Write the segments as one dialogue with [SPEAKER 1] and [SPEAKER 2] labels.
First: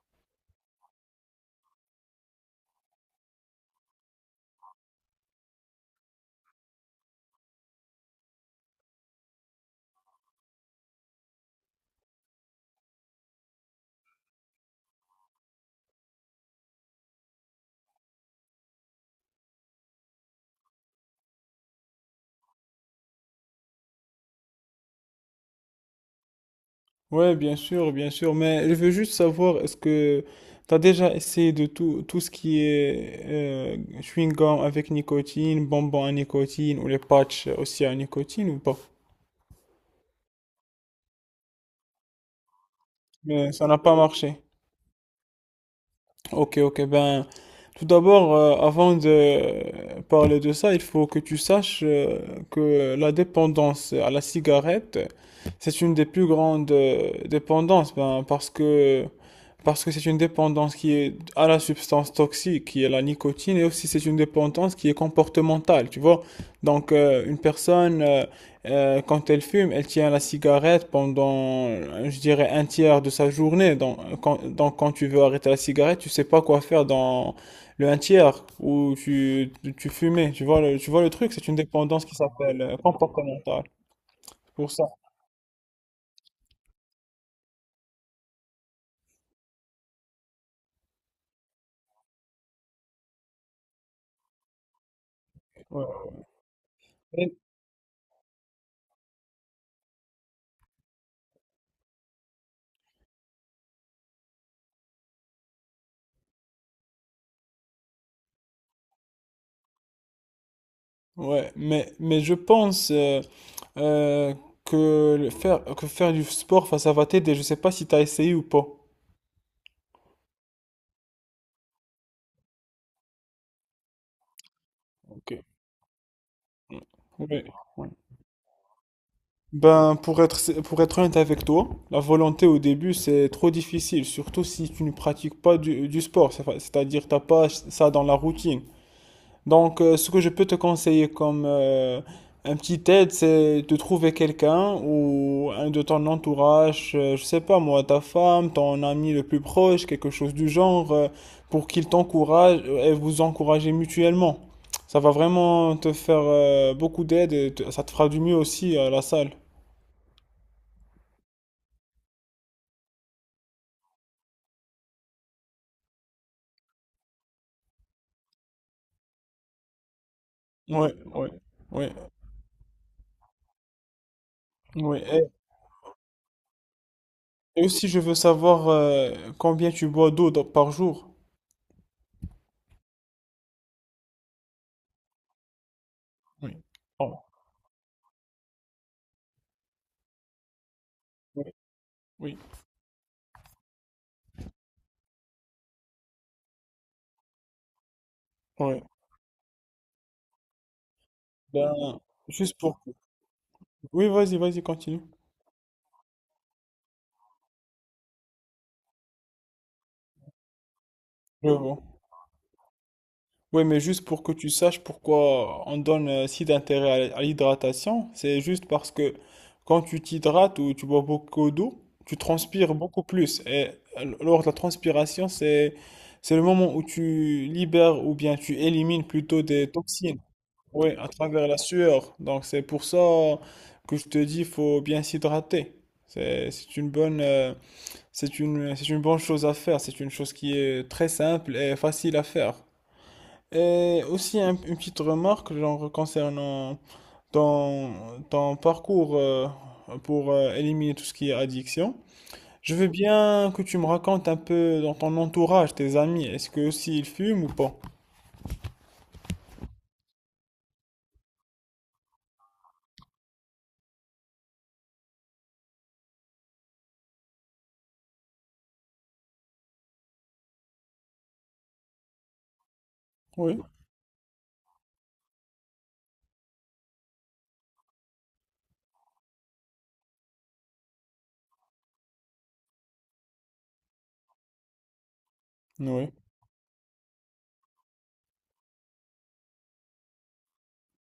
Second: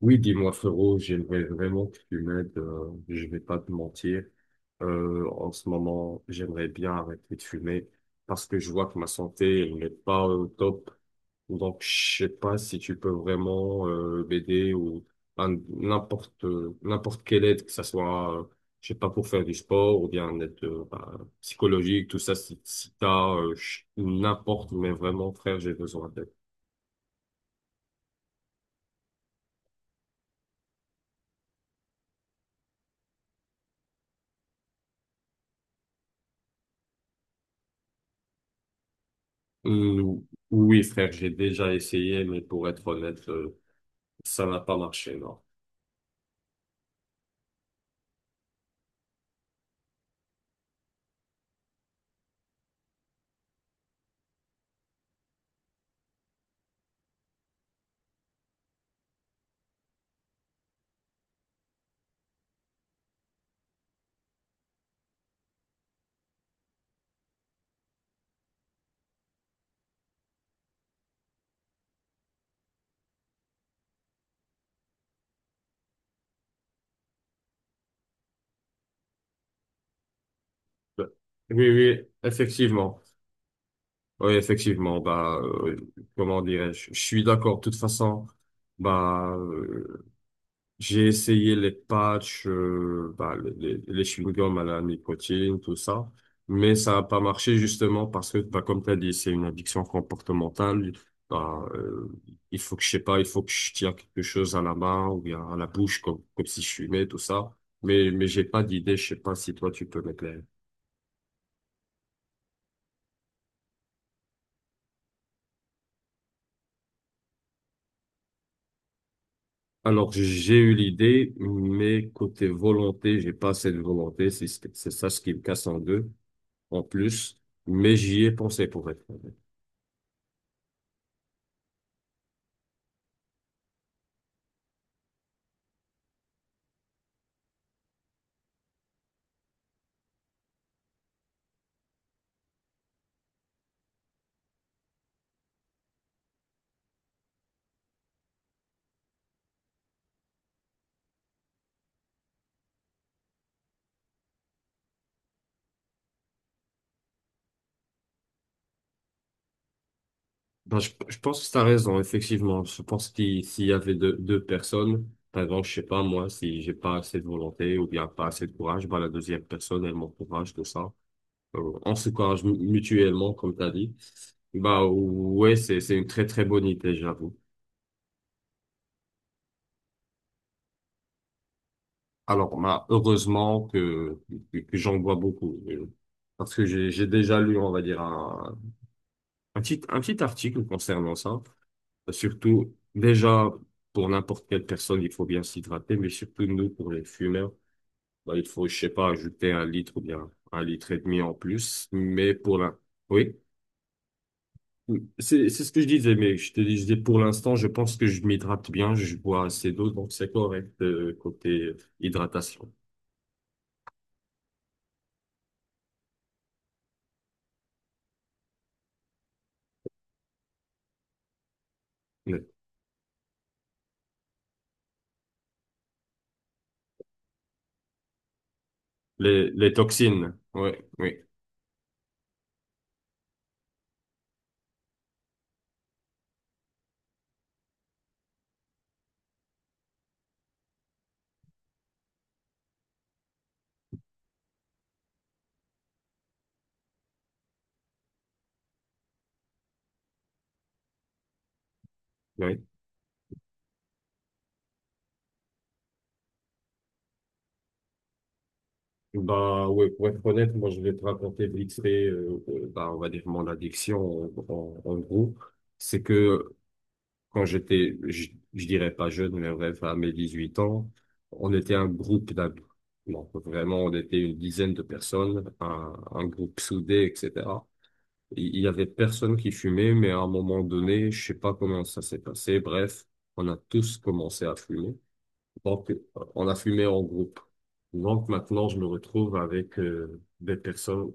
[SPEAKER 1] Oui, dis-moi frérot, j'aimerais vraiment que tu m'aides, je vais pas te mentir. En ce moment, j'aimerais bien arrêter de fumer parce que je vois que ma santé elle n'est pas au top. Donc, je sais pas si tu peux vraiment m'aider ou n'importe n'importe quelle aide, que ça soit, je sais pas, pour faire du sport ou bien une aide psychologique, tout ça, si t'as n'importe, mais vraiment frère, j'ai besoin d'aide.
[SPEAKER 2] Ouais, bien sûr, mais je veux juste savoir, est-ce que tu as déjà essayé de tout ce qui est chewing-gum avec nicotine, bonbons à nicotine ou les patchs aussi à nicotine ou pas?
[SPEAKER 1] Euh, oui, frère, j'ai déjà essayé, mais pour être honnête,
[SPEAKER 2] Mais ça n'a pas marché.
[SPEAKER 1] ça n'a pas marché, non.
[SPEAKER 2] Ok, ok, ben, tout d'abord, avant de parler de ça, il faut que tu saches que la dépendance à la cigarette, c'est une des plus grandes dépendances, ben, parce que c'est une dépendance qui est à la substance toxique, qui est la nicotine, et aussi c'est une dépendance qui est comportementale, tu vois. Donc une personne, quand elle fume, elle tient la cigarette pendant, je dirais, un tiers de sa journée. Donc quand tu veux arrêter la cigarette, tu sais pas quoi faire dans le un tiers où tu fumais. Tu vois le, tu vois
[SPEAKER 1] Bah,
[SPEAKER 2] le truc, c'est une
[SPEAKER 1] oui, oui,
[SPEAKER 2] dépendance qui s'appelle
[SPEAKER 1] effectivement.
[SPEAKER 2] comportementale.
[SPEAKER 1] Oui,
[SPEAKER 2] Pour ça.
[SPEAKER 1] effectivement. Comment dirais-je? Je suis d'accord. De toute façon, bah, euh, j'ai essayé les patchs, les chewing-gums à la nicotine, tout ça,
[SPEAKER 2] Ouais.
[SPEAKER 1] mais ça n'a pas marché justement parce que, bah, comme tu as dit, c'est une addiction comportementale. Bah, euh, il faut que je sais pas, il faut que je tiens quelque chose à la main ou bien à la bouche comme si je fumais, tout ça. Mais j'ai pas d'idée, je sais pas si toi tu peux m'éclairer.
[SPEAKER 2] Ouais, mais je pense euh, que faire du sport, enfin, ça va t'aider. Je sais pas si t'as essayé ou pas.
[SPEAKER 1] Alors, j'ai eu l'idée, mais côté volonté, j'ai pas assez de volonté, c'est ça ce qui
[SPEAKER 2] Ok.
[SPEAKER 1] me casse en deux, en plus,
[SPEAKER 2] Ouais. Ouais.
[SPEAKER 1] mais j'y ai pensé pour être honnête.
[SPEAKER 2] Ben, pour être honnête avec toi, la volonté au début, c'est trop difficile, surtout si tu ne pratiques pas du sport, c'est-à-dire t'as pas ça dans la routine. Donc, ce que je peux te conseiller comme un petit aide, c'est de trouver quelqu'un ou un de ton entourage, je sais pas moi, ta femme, ton ami le plus proche, quelque chose du genre, pour qu'il t'encourage et vous encouragez mutuellement. Ça va vraiment te faire beaucoup d'aide et ça te fera du mieux aussi à la salle.
[SPEAKER 1] Ben, je pense que tu as raison, effectivement. Je pense qu'il s'il y avait deux personnes, par exemple, je sais pas, moi, si j'ai pas assez de volonté ou bien pas assez de courage, ben, la deuxième personne, elle m'encourage, tout ça.
[SPEAKER 2] Ouais, ouais, ouais,
[SPEAKER 1] On s'encourage mutuellement, comme tu as dit. Bah,
[SPEAKER 2] ouais.
[SPEAKER 1] ouais, c'est une très, très bonne idée, j'avoue.
[SPEAKER 2] Et aussi, je veux savoir combien tu bois d'eau par jour.
[SPEAKER 1] Alors, bah, heureusement que j'en vois beaucoup. Parce
[SPEAKER 2] Oui.
[SPEAKER 1] que j'ai
[SPEAKER 2] Oh,
[SPEAKER 1] déjà lu, on va dire, un petit article concernant ça.
[SPEAKER 2] oui, oui.
[SPEAKER 1] Surtout, déjà, pour n'importe quelle personne, il faut bien s'hydrater, mais surtout nous, pour les fumeurs, bah, il faut, je
[SPEAKER 2] Ouais.
[SPEAKER 1] sais pas, ajouter un litre ou bien un litre et demi en plus.
[SPEAKER 2] Ben,
[SPEAKER 1] Mais pour
[SPEAKER 2] juste
[SPEAKER 1] la...
[SPEAKER 2] pour.
[SPEAKER 1] Oui,
[SPEAKER 2] Oui, vas-y, vas-y, continue.
[SPEAKER 1] c'est ce que je disais, mais je te disais, pour l'instant, je pense que je m'hydrate bien, je bois assez d'eau, donc c'est correct,
[SPEAKER 2] Je
[SPEAKER 1] côté
[SPEAKER 2] vois.
[SPEAKER 1] hydratation.
[SPEAKER 2] Oui, mais juste pour que tu saches pourquoi on donne si d'intérêt à l'hydratation, c'est juste parce que quand tu t'hydrates ou tu bois beaucoup d'eau, tu transpires beaucoup plus. Et lors de la transpiration, c'est le moment où tu libères ou bien tu élimines plutôt des
[SPEAKER 1] Les
[SPEAKER 2] toxines.
[SPEAKER 1] toxines, ouais,
[SPEAKER 2] Oui, à
[SPEAKER 1] oui,
[SPEAKER 2] travers la sueur. Donc c'est pour ça que je te dis, faut bien s'hydrater. C'est c'est une bonne euh, c'est une bonne chose à faire, c'est une chose qui est très simple et facile à faire. Et aussi une petite remarque genre, concernant ton parcours pour éliminer tout ce qui est addiction.
[SPEAKER 1] oui.
[SPEAKER 2] Je veux bien que tu me racontes un peu dans ton entourage, tes amis, est-ce que aussi ils fument ou pas?
[SPEAKER 1] Bah ouais, pour être honnête, moi je vais te raconter vite fait, bah, on va dire mon addiction en gros c'est que quand je dirais pas jeune, mais bref, à mes 18 ans, on était un groupe d'amis. Donc,
[SPEAKER 2] Oui,
[SPEAKER 1] vraiment, on était une dizaine de personnes, un groupe soudé, etc. Il y avait personne qui fumait, mais à un moment donné, je sais pas comment ça s'est passé. Bref, on a tous commencé à fumer. Donc,
[SPEAKER 2] oui,
[SPEAKER 1] on a fumé en groupe. Donc, maintenant, je me retrouve avec des personnes,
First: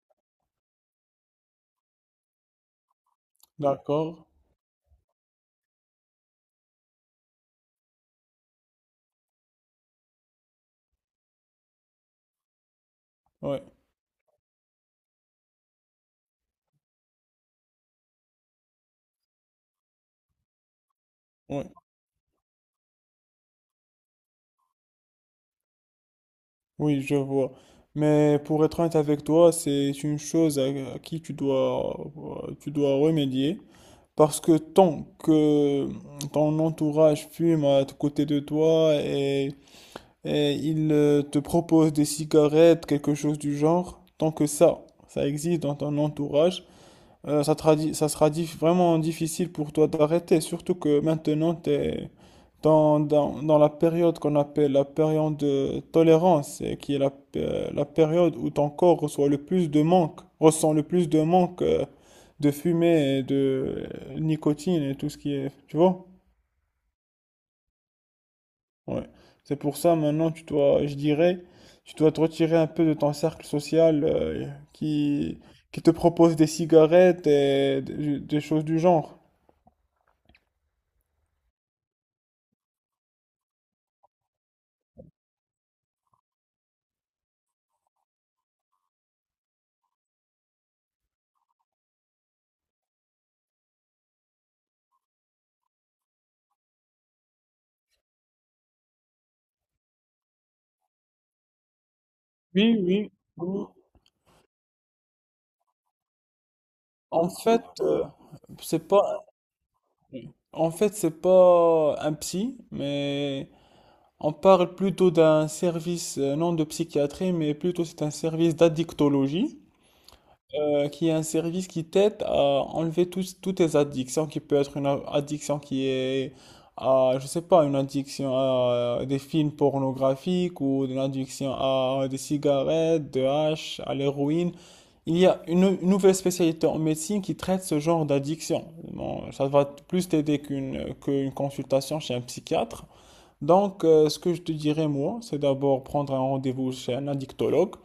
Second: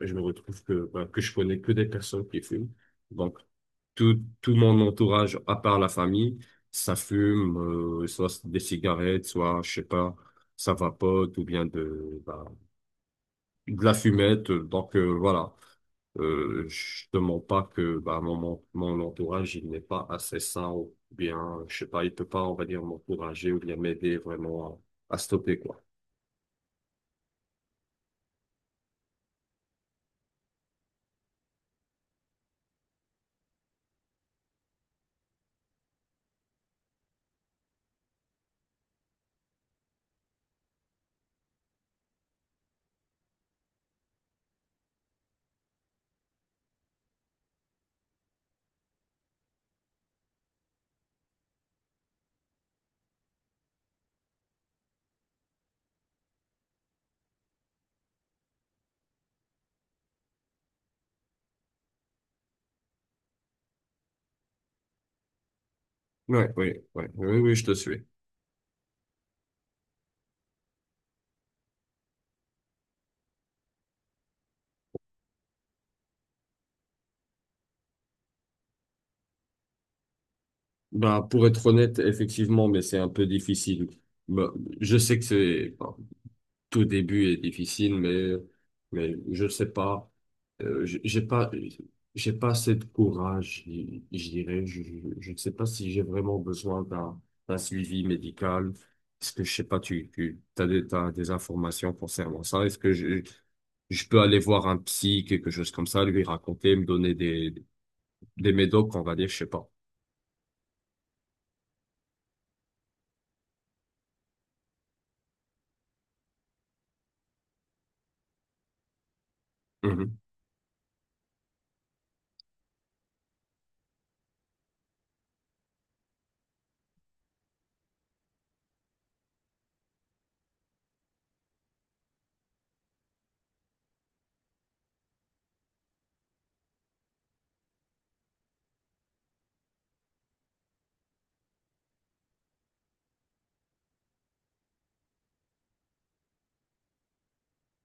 [SPEAKER 1] je me retrouve que, ben, que je connais que des personnes qui fument. Donc,
[SPEAKER 2] d'accord,
[SPEAKER 1] tout mon entourage, à part la famille, ça fume, soit des cigarettes, soit, je sais pas, ça vapote, ou bien de, bah,
[SPEAKER 2] oui,
[SPEAKER 1] de la fumette. Donc voilà, je te mens pas que bah, mon entourage, il n'est pas assez sain ou bien,
[SPEAKER 2] oui,
[SPEAKER 1] je sais pas, il peut pas, on va dire, m'encourager ou bien m'aider vraiment à stopper, quoi.
[SPEAKER 2] oui, je vois. Mais pour être honnête avec toi, c'est une chose à, qui tu dois remédier. Parce que tant que ton entourage fume à côté de toi et il te propose des cigarettes, quelque chose du genre, tant que ça existe dans ton entourage, ça sera vraiment difficile pour toi d'arrêter, surtout que maintenant tu es dans la période qu'on appelle la période de tolérance, et qui est la période où ton corps reçoit le plus de manque, ressent le plus de manque de fumée et de nicotine et tout ce qui est, tu vois?
[SPEAKER 1] Ouais, oui, oui, oui, oui, je te suis.
[SPEAKER 2] Ouais. C'est pour ça maintenant tu dois, je dirais, tu dois te retirer un peu de ton cercle social qui, qui te propose des cigarettes et des choses du genre.
[SPEAKER 1] Bah, pour être honnête, effectivement, mais c'est un peu difficile. Bah, je sais que c'est, enfin, tout début est difficile, mais je sais pas. J'ai pas, j'ai pas assez de courage, je dirais. Je ne sais pas si j'ai vraiment besoin d'un suivi médical. Est-ce que, je sais pas, t'as des informations concernant ça?
[SPEAKER 2] Oui,
[SPEAKER 1] Est-ce que
[SPEAKER 2] oui, oui.
[SPEAKER 1] je peux aller voir un psy, quelque chose comme ça, lui raconter, me donner
[SPEAKER 2] En fait,
[SPEAKER 1] des
[SPEAKER 2] c'est
[SPEAKER 1] médocs, on va
[SPEAKER 2] pas,
[SPEAKER 1] dire, je sais pas.
[SPEAKER 2] en fait, c'est pas un psy, mais on parle plutôt d'un service, non de psychiatrie, mais plutôt c'est un service d'addictologie,
[SPEAKER 1] Mhm,
[SPEAKER 2] qui est un service qui t'aide à enlever toutes tes addictions, qui peut être une addiction qui est à, je sais pas, une addiction à des films pornographiques ou une addiction à des cigarettes, de hash, à l'héroïne. Il y a une nouvelle spécialité en médecine qui traite ce genre d'addiction. Bon, ça va plus t'aider qu'une consultation chez un psychiatre. Donc, ce que je te dirais, moi, c'est d'abord prendre un rendez-vous chez un addictologue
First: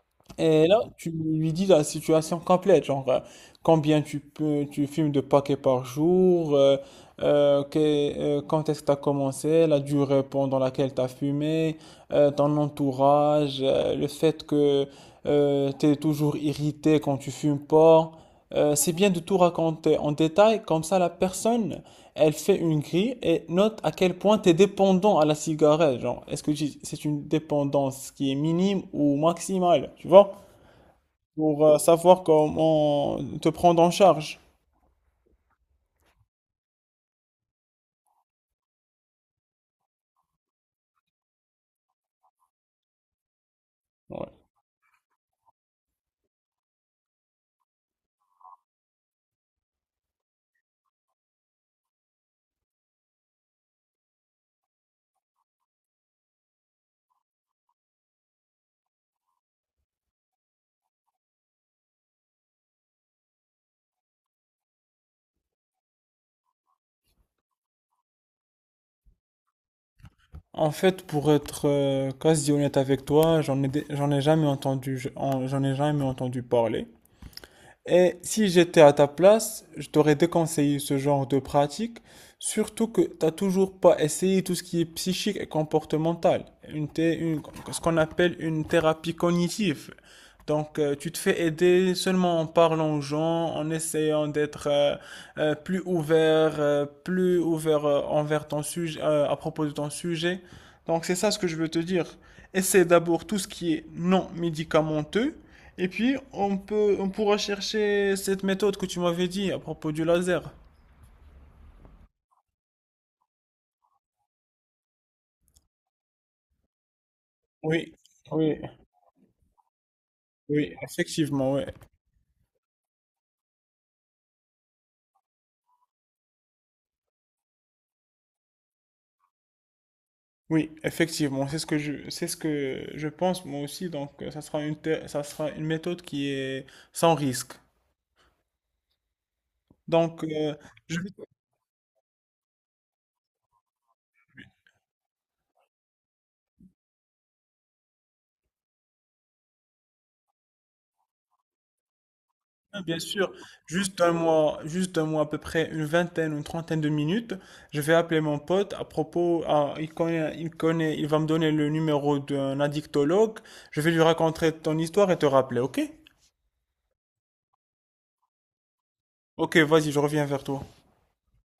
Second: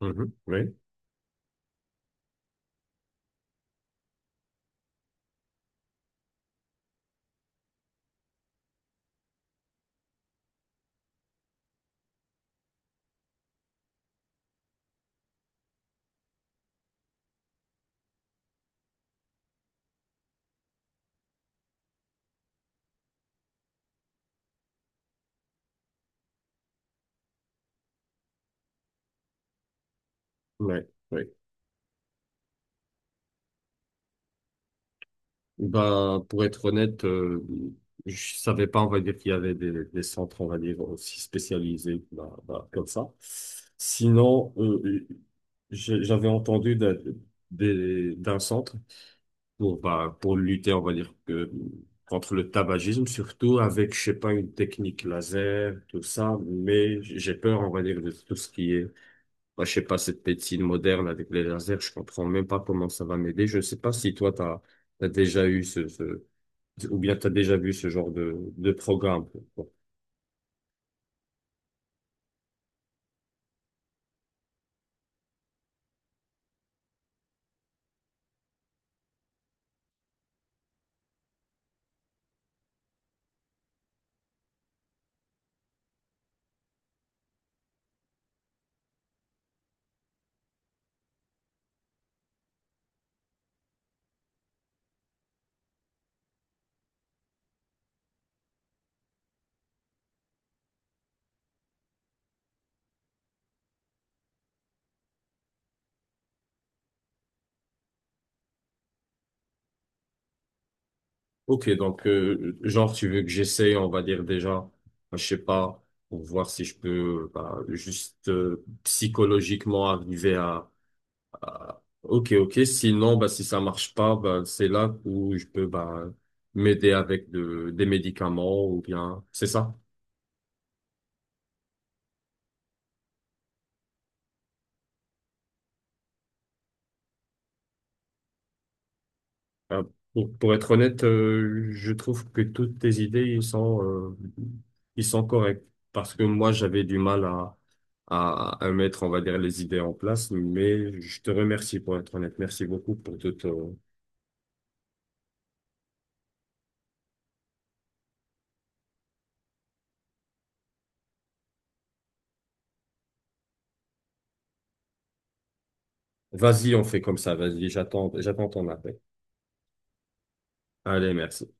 [SPEAKER 1] mhm,
[SPEAKER 2] et
[SPEAKER 1] oui,
[SPEAKER 2] là, tu lui dis la situation complète, genre combien tu fumes de paquets par jour, quand est-ce que tu as commencé, la durée pendant laquelle tu as fumé, ton entourage, le fait que tu es toujours irrité quand tu fumes pas. C'est bien de tout raconter en détail, comme ça la personne, elle fait une grille et note à quel point tu es dépendant à la cigarette. Genre, est-ce que c'est une dépendance qui est minime ou maximale, tu vois?
[SPEAKER 1] oui, oui.
[SPEAKER 2] Pour savoir comment te prendre en charge.
[SPEAKER 1] Bah, pour être honnête, je savais pas, on va dire, qu'il y avait des centres, on va dire, aussi spécialisés, bah, bah, comme ça.
[SPEAKER 2] Ouais.
[SPEAKER 1] Sinon, j'avais entendu d'un d'un centre pour, bah, pour lutter, on va dire, que, contre le tabagisme, surtout avec, je sais pas, une technique laser, tout ça, mais j'ai peur, on va dire, de tout ce qui est, bah, je sais pas, cette médecine moderne avec les lasers, je comprends même pas comment ça va m'aider. Je sais pas si toi, t'as déjà eu ce ou bien tu as déjà vu ce genre de programme. Quoi.
[SPEAKER 2] En fait, pour être quasi honnête avec toi, j'en ai jamais entendu parler. Et si j'étais à ta place, je t'aurais déconseillé ce genre de pratique, surtout que t'as toujours pas essayé tout ce qui est psychique et comportemental, ce qu'on appelle une thérapie cognitive. Donc, tu te fais aider seulement en parlant aux gens, en essayant d'être plus ouvert envers ton sujet, à propos de ton sujet. Donc, c'est ça ce que je veux te dire. Essaie d'abord tout ce qui est non médicamenteux et puis, on pourra chercher cette méthode que tu m'avais dit à propos du laser.
[SPEAKER 1] Ok, donc genre tu veux que j'essaie, on va dire déjà, je sais pas, pour voir si je peux bah,
[SPEAKER 2] Oui,
[SPEAKER 1] juste
[SPEAKER 2] oui,
[SPEAKER 1] psychologiquement arriver
[SPEAKER 2] oui, effectivement, ouais.
[SPEAKER 1] à- Ok, ok, sinon bah, si ça marche pas, bah, c'est là où je peux bah, m'aider avec de, des médicaments ou bien... C'est ça?
[SPEAKER 2] Oui, effectivement, c'est ce que je pense moi aussi. Donc, ça sera une méthode qui est sans risque.
[SPEAKER 1] Ah,
[SPEAKER 2] Donc,
[SPEAKER 1] pour être
[SPEAKER 2] je
[SPEAKER 1] honnête,
[SPEAKER 2] vais.
[SPEAKER 1] je trouve que toutes tes idées, ils sont corrects. Parce que moi, j'avais du mal à mettre, on va dire, les idées en place. Mais je te remercie pour être honnête. Merci
[SPEAKER 2] Ah,
[SPEAKER 1] beaucoup
[SPEAKER 2] bien
[SPEAKER 1] pour
[SPEAKER 2] sûr,
[SPEAKER 1] tout.
[SPEAKER 2] juste un mois à peu près, une vingtaine, une trentaine de minutes, je vais appeler mon pote à propos, ah, il connaît, il connaît, il va me donner le numéro d'un addictologue, je vais lui raconter ton histoire et te rappeler, ok?
[SPEAKER 1] Vas-y, on fait comme ça. Vas-y, j'attends ton appel.
[SPEAKER 2] Ok, vas-y, je reviens vers toi.
[SPEAKER 1] Allez, merci.